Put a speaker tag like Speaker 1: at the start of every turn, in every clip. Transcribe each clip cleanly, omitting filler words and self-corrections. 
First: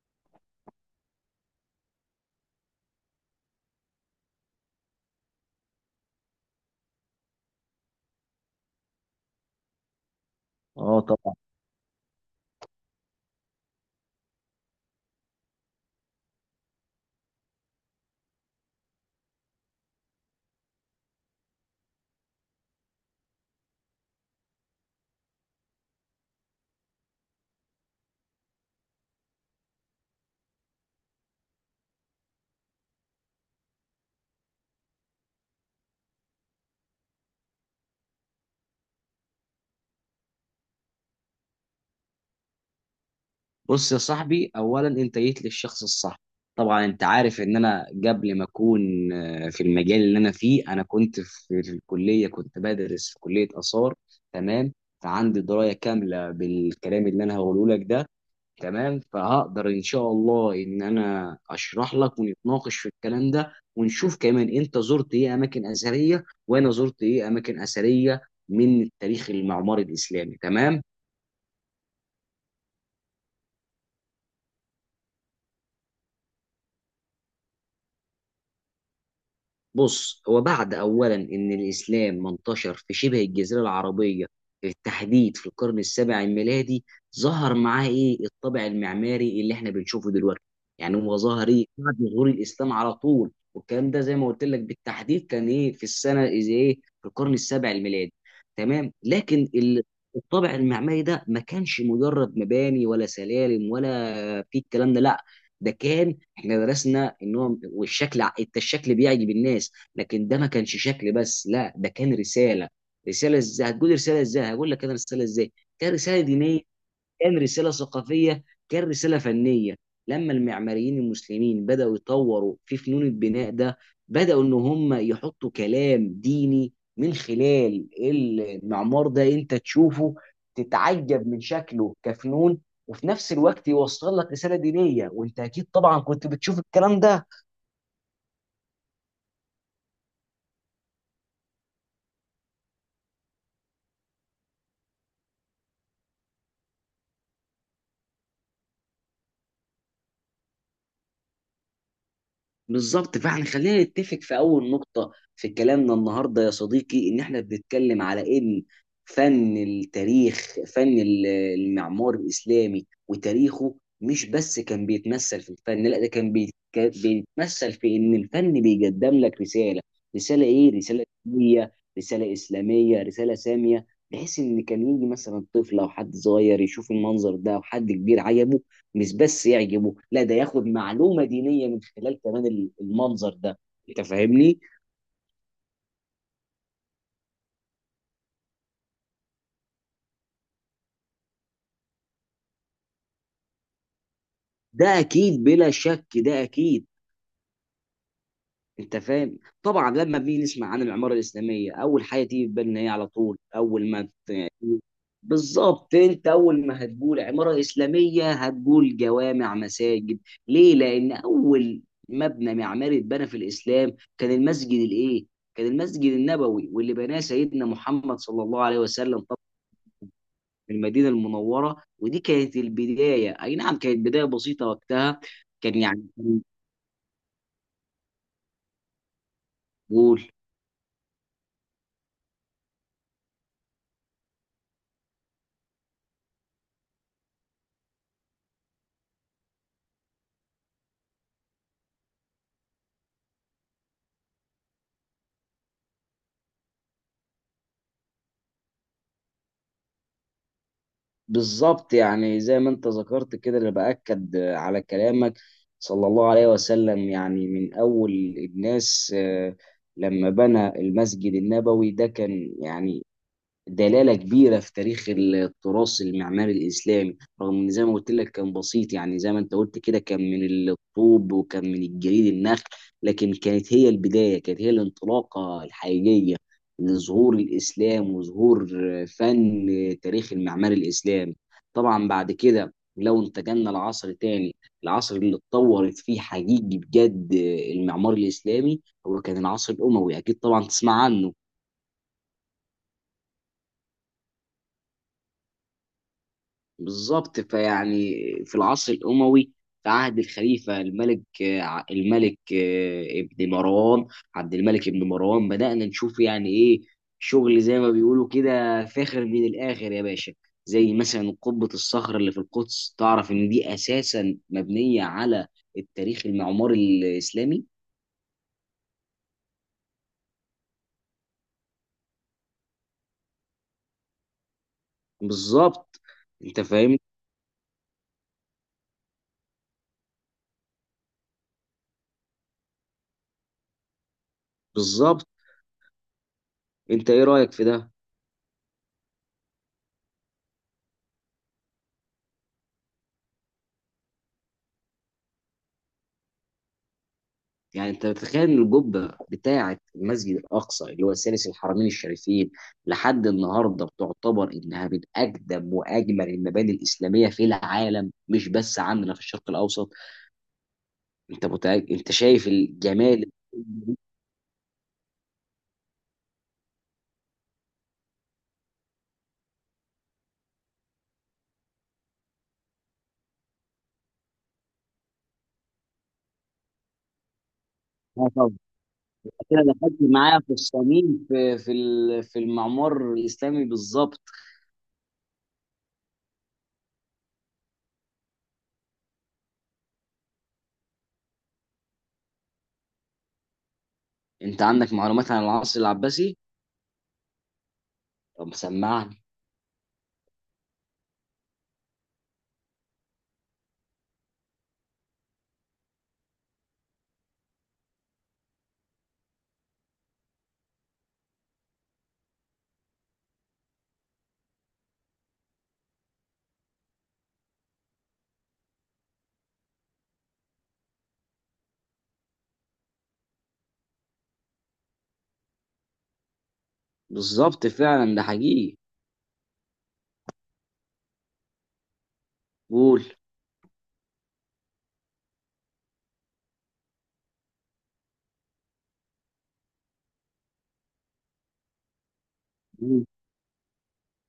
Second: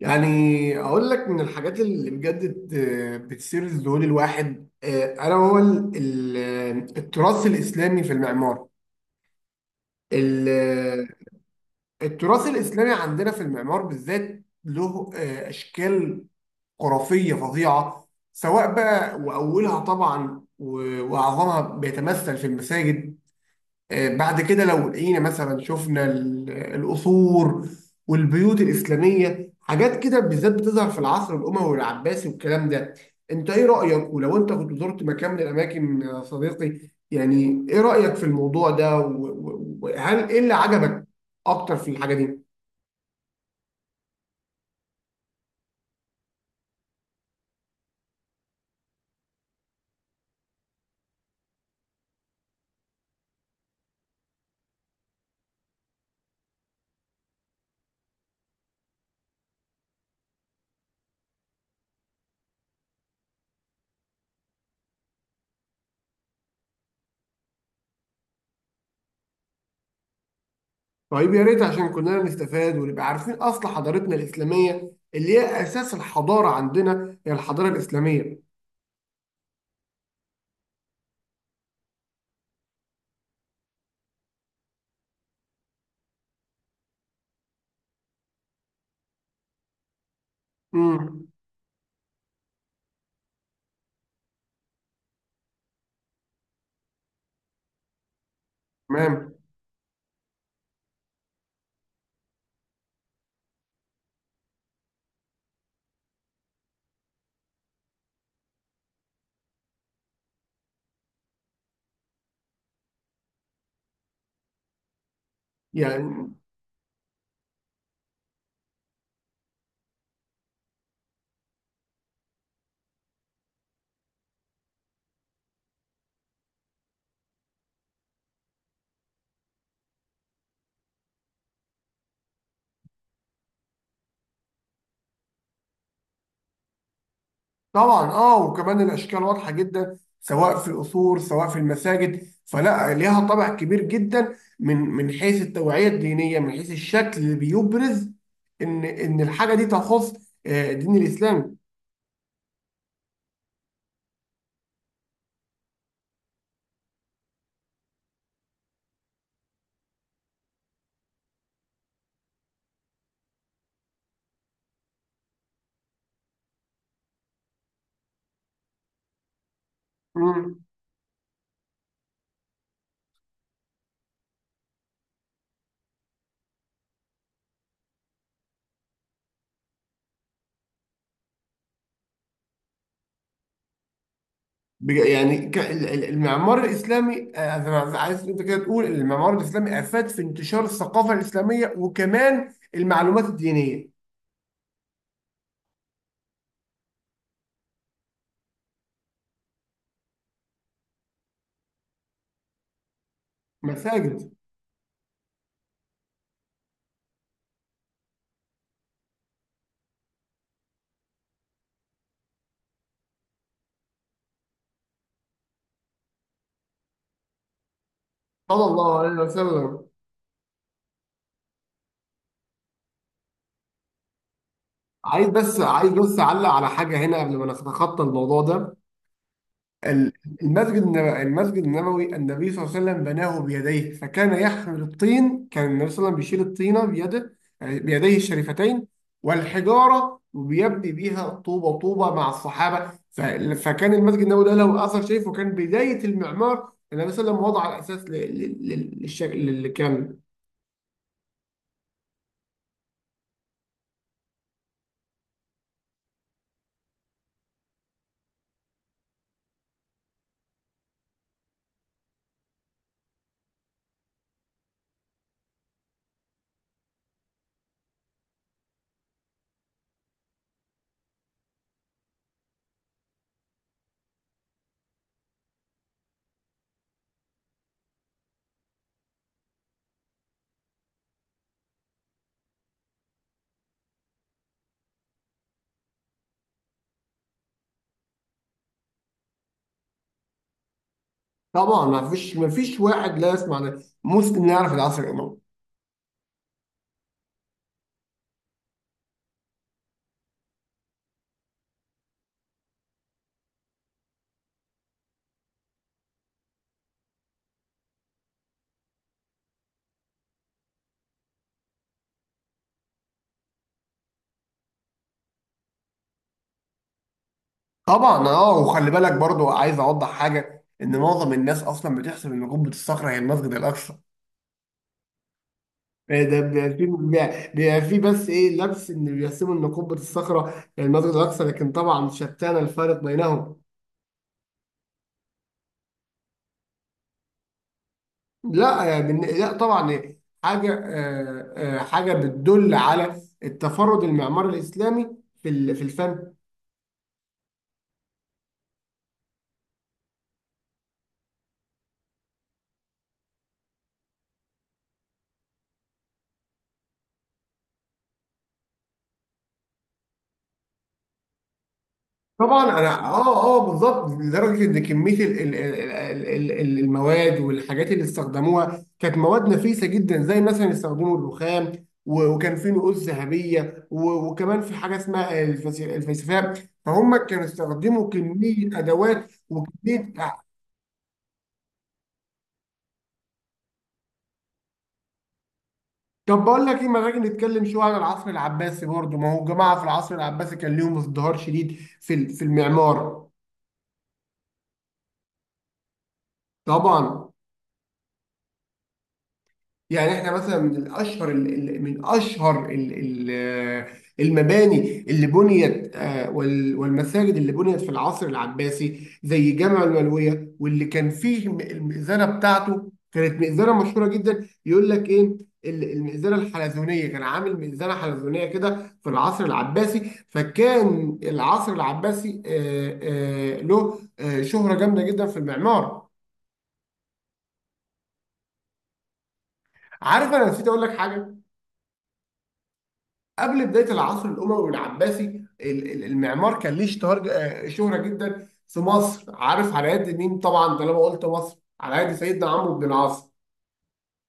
Speaker 1: يعني اقول لك من الحاجات اللي بجد بتثير الذهول الواحد انا هو التراث الاسلامي في المعمار
Speaker 2: اه
Speaker 1: ال-
Speaker 2: طبعا.
Speaker 1: التراث الاسلامي عندنا في المعمار بالذات له اشكال خرافيه فظيعه، سواء بقى، واولها طبعا واعظمها بيتمثل في المساجد. بعد كده لو لقينا مثلا، شفنا القصور والبيوت الإسلامية، حاجات كده بالذات بتظهر في العصر الأموي والعباسي والكلام ده. انت ايه رأيك؟ ولو انت كنت زرت مكان من الأماكن يا صديقي، يعني ايه رأيك في الموضوع ده وهل ايه اللي عجبك اكتر في الحاجة دي؟
Speaker 2: بص يا صاحبي، اولا انت جيت للشخص الصح. طبعا انت عارف ان انا قبل ما اكون، في المجال اللي انا فيه، انا كنت في الكليه، كنت بدرس في كليه اثار. تمام. فعندي درايه كامله بالكلام اللي انا هقوله لك ده. تمام. فهقدر ان شاء الله ان انا اشرح لك ونتناقش في الكلام ده، ونشوف كمان انت زرت ايه اماكن اثريه وانا زرت ايه اماكن اثريه من التاريخ المعماري الاسلامي. تمام.
Speaker 1: طيب، يا ريت، عشان كلنا نستفاد ونبقى عارفين اصل حضارتنا الإسلامية اللي هي اساس الحضارة عندنا، هي الحضارة الإسلامية.
Speaker 2: بص، هو بعد أولا إن الإسلام ما انتشر في شبه الجزيرة العربية بالتحديد في القرن السابع الميلادي، ظهر معاه إيه الطابع المعماري اللي إحنا بنشوفه دلوقتي. يعني هو
Speaker 1: امم
Speaker 2: ظهر إيه بعد ظهور الإسلام على طول، والكلام ده زي ما قلت لك بالتحديد كان إيه في السنة إذا إيه، في القرن السابع الميلادي. تمام،
Speaker 1: تمام.
Speaker 2: لكن الطابع المعماري ده ما كانش مجرد مباني ولا سلالم ولا في الكلام ده، لا، ده كان، احنا درسنا ان هو والشكل، انت الشكل بيعجب الناس، لكن ده ما كانش شكل بس، لا، ده كان رساله. رساله ازاي؟ هتقول رساله ازاي، هقول لك انا رساله ازاي. كان رساله
Speaker 1: يعني
Speaker 2: دينيه، كان رسالة ثقافية، كان رسالة فنية. لما المعماريين المسلمين بدأوا يطوروا في فنون البناء ده، بدأوا إن هم يحطوا كلام ديني من خلال المعمار ده، أنت تشوفه تتعجب من شكله كفنون، وفي نفس الوقت يوصل لك رسالة دينية. وأنت أكيد طبعا كنت بتشوف الكلام ده.
Speaker 1: طبعا اه، وكمان الاشكال واضحه جدا سواء في القصور سواء في المساجد، فلا ليها طابع كبير جدا من حيث التوعيه الدينيه، من حيث الشكل اللي بيبرز ان الحاجه دي تخص دين الاسلام.
Speaker 2: بالظبط، فاحنا خلينا نتفق في اول نقطة في كلامنا النهاردة يا صديقي، ان احنا بنتكلم على ان فن التاريخ، فن المعمار الاسلامي وتاريخه، مش بس كان بيتمثل في الفن، لا، ده كان كان بيتمثل في ان الفن بيقدم لك رسالة. رسالة
Speaker 1: مم.
Speaker 2: ايه؟ رسالة دينية، رسالة اسلامية، رسالة سامية، بحيث ان كان يجي مثلا طفل او حد صغير يشوف المنظر ده، او حد كبير عجبه، مش بس يعجبه، لا، ده ياخد معلومة دينية من خلال كمان المنظر ده. انت فاهمني.
Speaker 1: المعمار الاسلامي، أنا عايز انت كده تقول إن المعمار الاسلامي افاد في انتشار الثقافه الاسلاميه وكمان المعلومات الدينيه.
Speaker 2: ده اكيد، بلا شك ده اكيد. انت فاهم. طبعا لما بنيجي نسمع عن العمارة الإسلامية، اول حاجة تيجي في بالنا هي على طول، اول ما
Speaker 1: مساجد.
Speaker 2: بالظبط، انت اول ما هتقول عمارة إسلامية هتقول جوامع، مساجد. ليه؟ لان اول مبنى معماري اتبنى في الإسلام كان المسجد الايه؟ كان المسجد النبوي، واللي بناه سيدنا محمد صلى الله
Speaker 1: صلى
Speaker 2: عليه
Speaker 1: الله عليه
Speaker 2: وسلم
Speaker 1: وسلم.
Speaker 2: المدينه المنوره. ودي كانت البدايه، اي نعم كانت بدايه بسيطه وقتها.
Speaker 1: عايز بس،
Speaker 2: كان
Speaker 1: عايز
Speaker 2: يعني،
Speaker 1: بس اعلق على حاجه هنا قبل ما نتخطى الموضوع ده. ال-
Speaker 2: قول.
Speaker 1: المسجد النبوي، المسجد النبوي النبي صلى الله عليه وسلم بناه بيديه، فكان يحمل الطين، كان النبي صلى الله عليه وسلم بيشيل الطينه بيده، يعني بيديه الشريفتين والحجاره، وبيبني بيها طوبه طوبه مع الصحابه. فكان المسجد النبوي ده له اثر شريف، وكان بدايه المعمار. النبي صلى الله عليه وسلم وضع الاساس للشكل اللي كان.
Speaker 2: بالظبط، يعني زي ما انت ذكرت كده، اللي باكد على كلامك. صلى الله عليه وسلم يعني من اول الناس. لما بنى المسجد النبوي ده كان يعني دلالة كبيرة في تاريخ التراث المعماري الإسلامي، رغم إن زي ما قلت لك كان بسيط، يعني زي ما أنت قلت كده، كان من الطوب وكان من الجليد النخل، لكن كانت هي البداية، كانت هي الانطلاقة الحقيقية لظهور الإسلام وظهور فن تاريخ المعماري الإسلامي. طبعا بعد كده لو انتقلنا لعصر تاني، العصر اللي اتطورت فيه حقيقي بجد المعمار الإسلامي، هو كان العصر الأموي. أكيد طبعا تسمع عنه.
Speaker 1: طبعا، ما فيش واحد لا يسمع، مسلم لا يعرف العصر الاموي.
Speaker 2: بالظبط، فيعني في العصر الأموي، في عهد الخليفة الملك آه، الملك آه، ابن مروان عبد الملك ابن مروان، بدأنا نشوف يعني إيه شغل زي ما بيقولوا كده، فاخر من الآخر يا باشا. زي مثلا قبة الصخر اللي في القدس، تعرف إن دي أساسا مبنية على التاريخ المعماري الإسلامي.
Speaker 1: طبعا اه، وخلي بالك برضو، عايز اوضح حاجه ان معظم الناس اصلا بتحسب ان قبه الصخره هي المسجد الاقصى.
Speaker 2: بالظبط.
Speaker 1: إيه ده؟
Speaker 2: أنت
Speaker 1: بيبقى في
Speaker 2: فاهم.
Speaker 1: بيبقى في بس ايه، لبس ان بيحسبوا ان قبه الصخره هي المسجد الاقصى، لكن طبعا شتان الفارق بينهم.
Speaker 2: بالظبط، أنت إيه رأيك في ده؟
Speaker 1: لا يا بن- لا طبعا، حاجه، حاجه بتدل على التفرد المعماري الاسلامي في في الفن.
Speaker 2: يعني انت بتتخيل ان القبه بتاعه المسجد الاقصى اللي هو ثالث الحرمين الشريفين، لحد النهارده بتعتبر انها من اقدم واجمل المباني الاسلاميه في العالم، مش بس عندنا في الشرق الاوسط. انت متأكد؟ انت شايف
Speaker 1: طبعا انا
Speaker 2: الجمال.
Speaker 1: اه بالظبط، لدرجه ان كميه المواد والحاجات اللي استخدموها كانت مواد نفيسه جدا، زي مثلا استخدموا الرخام، وكان في نقوش ذهبيه، وكمان في حاجه اسمها الفلسفه. فهم كانوا استخدموا
Speaker 2: اه طبعا،
Speaker 1: كميه ادوات
Speaker 2: كده دخلت
Speaker 1: وكميه.
Speaker 2: معايا في الصميم، في في ال- في المعمار الاسلامي بالظبط.
Speaker 1: طب بقول لك ايه، ما نيجي نتكلم شويه عن العصر العباسي برضه، ما هو الجماعه في العصر العباسي كان ليهم ازدهار شديد في في المعمار.
Speaker 2: انت عندك معلومات عن العصر العباسي؟
Speaker 1: طبعا.
Speaker 2: طب سمعني.
Speaker 1: يعني احنا مثلا من ال- المباني اللي بنيت، والمساجد اللي بنيت في العصر العباسي، زي جامع الملويه، واللي كان فيه المئذنه بتاعته كانت مئذنه مشهوره جدا. يقول لك ايه، المئذنه الحلزونيه، كان عامل مئذنه حلزونيه كده في العصر العباسي، فكان العصر العباسي له شهره جامده جدا في المعمار.
Speaker 2: بالظبط فعلا ده حقيقي.
Speaker 1: عارف، انا نسيت اقول لك حاجه.
Speaker 2: قول.
Speaker 1: قبل بدايه العصر الاموي العباسي، المعمار كان ليه اشتهار شهره جدا في مصر. عارف على يد مين؟ طبعا، طالما قلت مصر، على يد سيدنا عمرو بن
Speaker 2: مم.
Speaker 1: العاص،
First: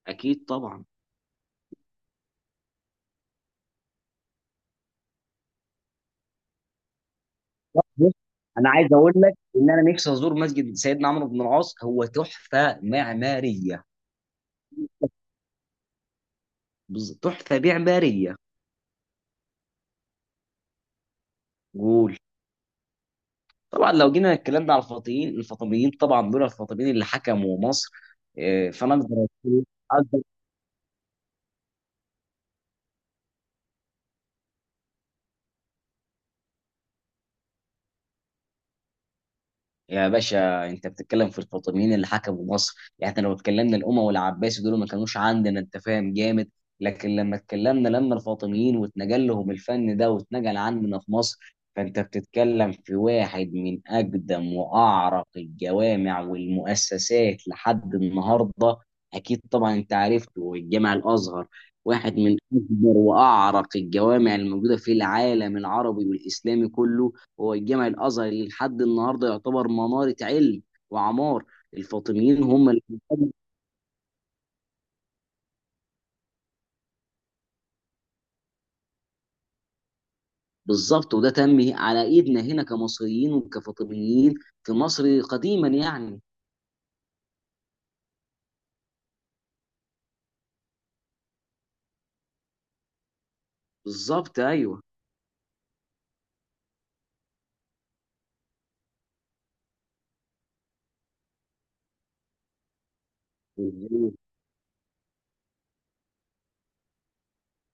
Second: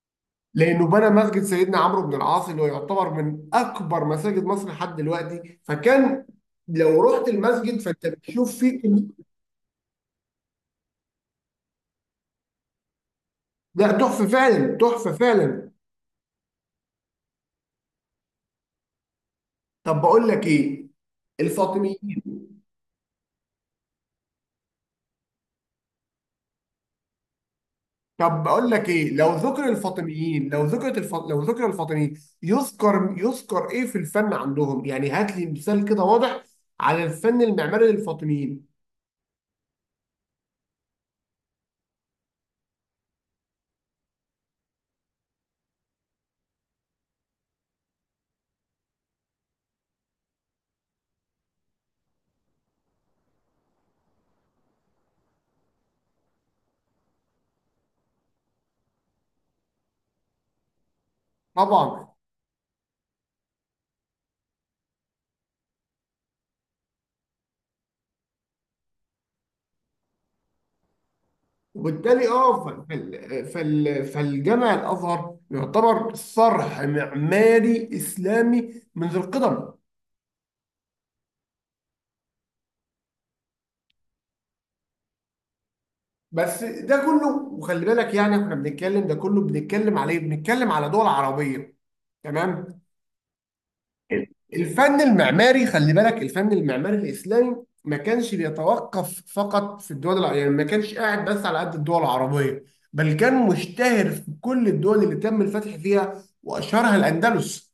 Speaker 2: اكيد طبعا.
Speaker 1: لانه بنى مسجد سيدنا عمرو بن العاص اللي هو يعتبر من اكبر مساجد مصر لحد دلوقتي، فكان لو رحت المسجد، فانت
Speaker 2: بص،
Speaker 1: بتشوف
Speaker 2: انا
Speaker 1: فيه
Speaker 2: عايز اقول لك ان انا نفسي ازور مسجد سيدنا عمرو بن العاص، هو تحفه معماريه.
Speaker 1: لا تحفه فعلا، تحفه فعلا.
Speaker 2: تحفه معماريه.
Speaker 1: طب بقول لك ايه، الفاطميين.
Speaker 2: قول. طبعا لو جينا اتكلمنا على الفاطميين طبعا دول، الفاطميين اللي حكموا مصر.
Speaker 1: طب اقول لك
Speaker 2: فانا
Speaker 1: ايه،
Speaker 2: اقدر أقول-
Speaker 1: لو ذكر الفاطميين، يذكر، يذكر ايه في الفن عندهم؟ يعني هات لي مثال كده واضح على الفن المعماري للفاطميين.
Speaker 2: يا باشا انت بتتكلم في الفاطميين اللي حكموا مصر، يعني احنا لو اتكلمنا الاموي والعباسي، دول ما كانوش عندنا، انت فاهم جامد. لكن لما اتكلمنا، لما الفاطميين واتنقل لهم الفن ده واتنقل عندنا في مصر، فانت بتتكلم في واحد من اقدم واعرق الجوامع والمؤسسات لحد النهارده. اكيد طبعا انت عرفته، الجامع الازهر
Speaker 1: طبعا.
Speaker 2: واحد من اكبر واعرق الجوامع الموجوده في العالم العربي والاسلامي كله، هو الجامع الازهر اللي لحد النهارده يعتبر مناره علم وعمار.
Speaker 1: وبالتالي
Speaker 2: الفاطميين
Speaker 1: اه،
Speaker 2: هم اللي،
Speaker 1: فالجامع الازهر يعتبر صرح معماري اسلامي منذ القدم.
Speaker 2: بالظبط، وده تم على ايدنا هنا كمصريين وكفاطميين في مصر قديما يعني.
Speaker 1: بس ده كله، وخلي بالك يعني احنا بنتكلم، ده كله بنتكلم عليه، بنتكلم على دول عربيه. تمام.
Speaker 2: بالظبط، ايوه.
Speaker 1: الفن المعماري، خلي بالك، الفن المعماري الإسلامي ما كانش بيتوقف فقط في الدول الع... يعني ما كانش قاعد بس على قد الدول العربية، بل كان مشتهر في كل الدول اللي تم الفتح فيها، وأشهرها الأندلس.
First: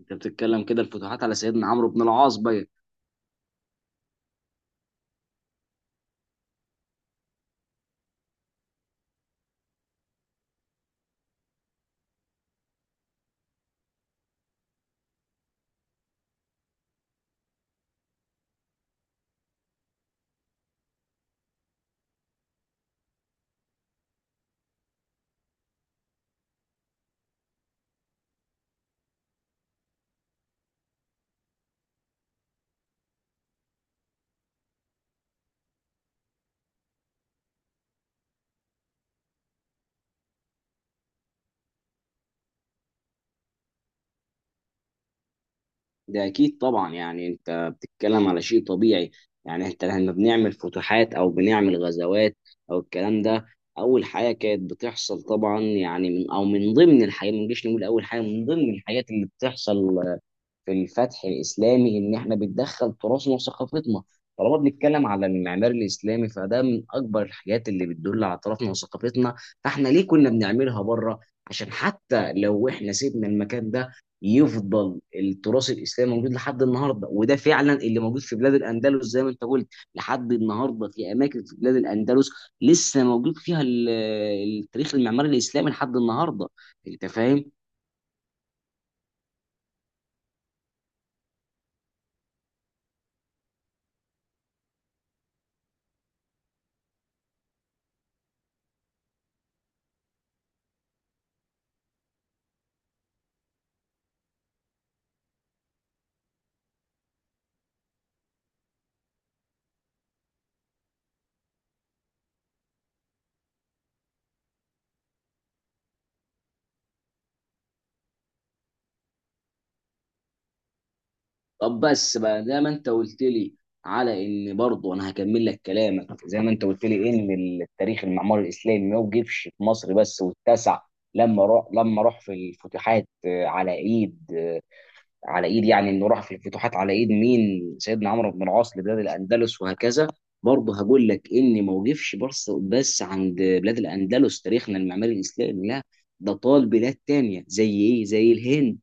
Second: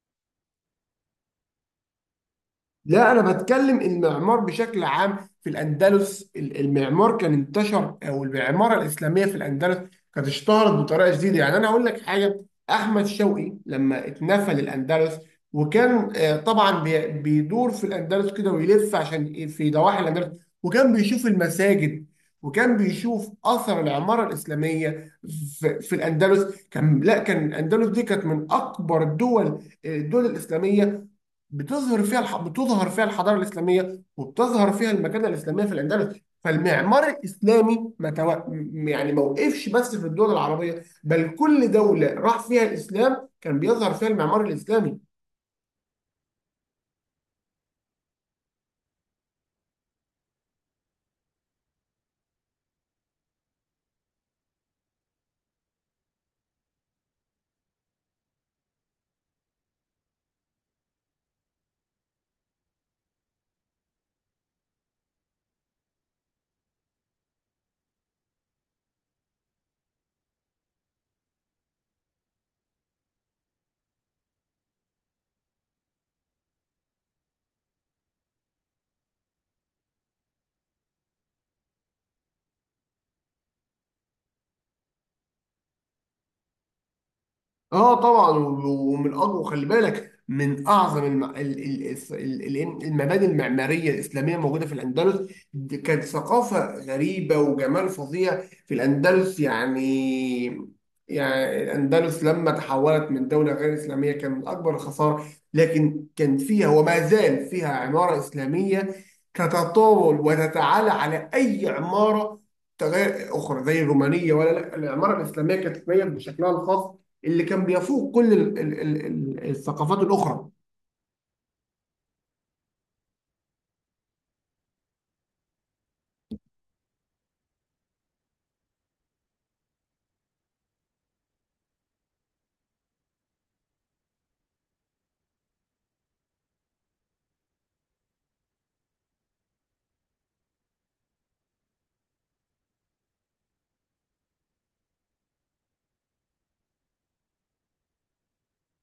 Speaker 2: انت بتتكلم كده الفتوحات على سيدنا عمرو بن العاص بقى.
Speaker 1: لا انا بتكلم المعمار بشكل عام. في الاندلس المعمار كان انتشر، او المعمارة الاسلامية في الاندلس كانت اشتهرت بطريقة جديدة. يعني انا هقول لك حاجة، احمد شوقي لما اتنفى للاندلس، وكان طبعا بيدور في الاندلس كده ويلف، عشان في ضواحي الاندلس، وكان بيشوف المساجد، وكان بيشوف اثر العمارة الاسلامية في, في الاندلس. كان، لا، كان الاندلس دي كانت من اكبر الدول، الدول الاسلامية بتظهر فيها الحضاره الاسلاميه وبتظهر فيها المكانه الاسلاميه في الاندلس. فالمعمار الاسلامي ما تو... م- يعني ما وقفش بس في الدول العربيه، بل كل دوله راح فيها الاسلام كان بيظهر فيها المعمار الاسلامي.
Speaker 2: ده اكيد طبعا، يعني انت بتتكلم على شيء طبيعي. يعني انت لما بنعمل فتوحات او بنعمل غزوات او الكلام ده، اول حاجه كانت بتحصل طبعا يعني من ضمن الحاجات، ما نجيش نقول اول حاجه، من ضمن الحاجات اللي بتحصل في الفتح الاسلامي ان احنا بتدخل تراثنا وثقافتنا. طالما بنتكلم على المعمار الاسلامي فده من اكبر الحاجات اللي بتدل على تراثنا وثقافتنا، فاحنا ليه كنا بنعملها بره؟ عشان حتى لو احنا سيبنا المكان ده، يفضل التراث الاسلامي موجود لحد النهارده، وده فعلا اللي موجود في بلاد الاندلس زي ما انت قلت. لحد النهارده في اماكن في بلاد الاندلس لسه موجود فيها التاريخ المعماري الاسلامي لحد النهارده. انت فاهم.
Speaker 1: اه طبعا، ومن اقوى، خلي بالك، من اعظم الم... ال... ال... الس- ال... ال- المباني المعماريه الاسلاميه موجوده في الاندلس. دي كانت ثقافه غريبه وجمال فظيع في الاندلس يعني. يعني الاندلس لما تحولت من دوله غير اسلاميه، كان من اكبر الخساره، لكن كان فيها وما زال فيها عماره اسلاميه تتطاول وتتعالى على اي عماره تغير اخرى، زي الرومانيه. ولا لا، العماره الاسلاميه كانت تتميز بشكلها الخاص اللي كان بيفوق كل الثقافات الاخرى.
Speaker 2: طب بس بقى، زي ما انت قلت لي على ان برضه انا هكمل لك كلامك، زي ما انت قلت لي ان التاريخ المعماري الاسلامي ما وقفش في مصر بس واتسع، لما راح في الفتوحات، على ايد يعني انه راح في الفتوحات على ايد مين، سيدنا عمرو بن العاص، لبلاد الاندلس وهكذا. برضه هقول لك ان ما وقفش بس عند بلاد الاندلس تاريخنا المعماري الاسلامي، لا، ده طال بلاد تانية زي ايه؟ زي الهند.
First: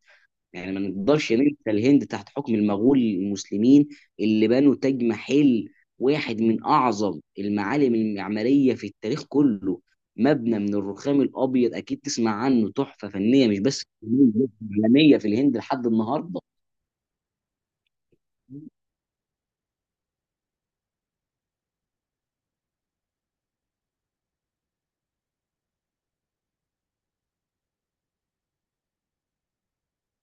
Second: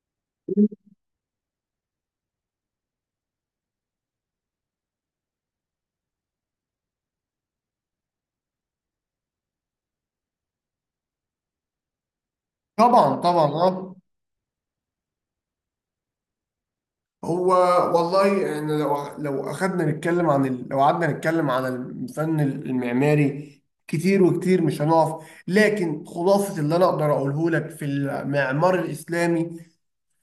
Speaker 2: يعني ما نقدرش ننسى الهند تحت حكم المغول المسلمين اللي بنوا تاج محل، واحد من اعظم المعالم المعماريه في التاريخ كله، مبنى من الرخام الابيض، اكيد تسمع عنه، تحفه
Speaker 1: طبعا
Speaker 2: فنيه
Speaker 1: طبعا
Speaker 2: مش بس
Speaker 1: اه.
Speaker 2: عالميه، في الهند لحد النهارده.
Speaker 1: هو والله احنا لو اخدنا نتكلم عن ال... لو قعدنا نتكلم عن الفن المعماري، كتير وكتير مش هنقف. لكن خلاصة اللي انا اقدر اقوله لك في المعمار الاسلامي،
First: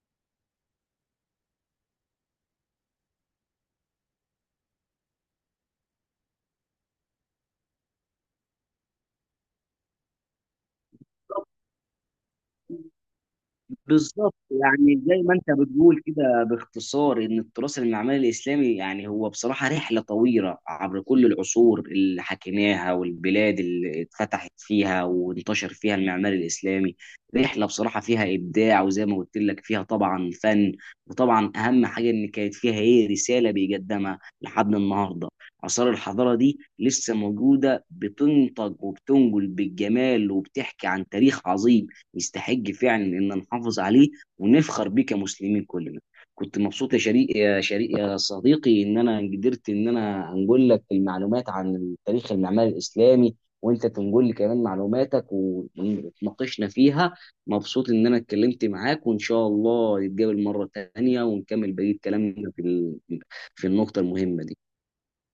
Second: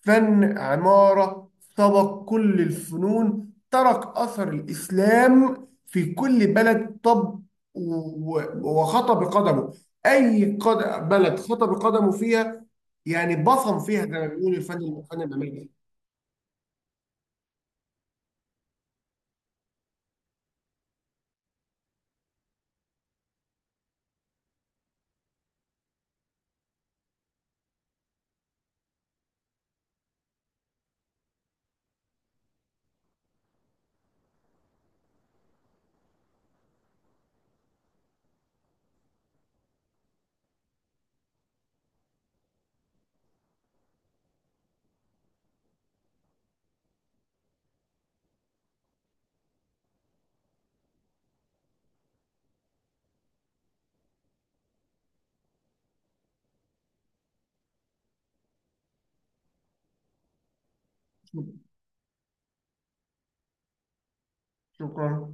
Speaker 1: فن عمارة سبق كل الفنون، ترك أثر الإسلام في كل بلد، طب، وخطى بقدمه بلد خطى بقدمه فيها، يعني بصم فيها، زي ما
Speaker 2: بالظبط،
Speaker 1: بيقول الفن،
Speaker 2: يعني
Speaker 1: الفن
Speaker 2: زي ما انت
Speaker 1: الأمريكي.
Speaker 2: بتقول كده باختصار، ان التراث المعماري الاسلامي يعني هو بصراحه رحله طويله عبر كل العصور اللي حكيناها والبلاد اللي اتفتحت فيها وانتشر فيها المعمار الاسلامي. رحله بصراحه فيها ابداع، وزي ما قلت لك فيها طبعا فن، وطبعا اهم حاجه ان كانت فيها ايه؟ رساله بيقدمها لحد النهارده. اثار الحضاره دي لسه موجوده، بتنتج وبتنقل بالجمال وبتحكي عن تاريخ عظيم يستحق فعلا ان نحافظ عليه ونفخر بيه كمسلمين كلنا. كنت مبسوط يا شريك، يا شريك يا صديقي، ان انا قدرت ان انا انقل لك المعلومات عن التاريخ المعماري الاسلامي وانت تنقل لي كمان معلوماتك ونتناقشنا فيها. مبسوط ان انا اتكلمت معاك وان شاء الله نتقابل مرة تانية ونكمل بقية كلامنا في النقطة المهمة دي.
Speaker 1: شكرا.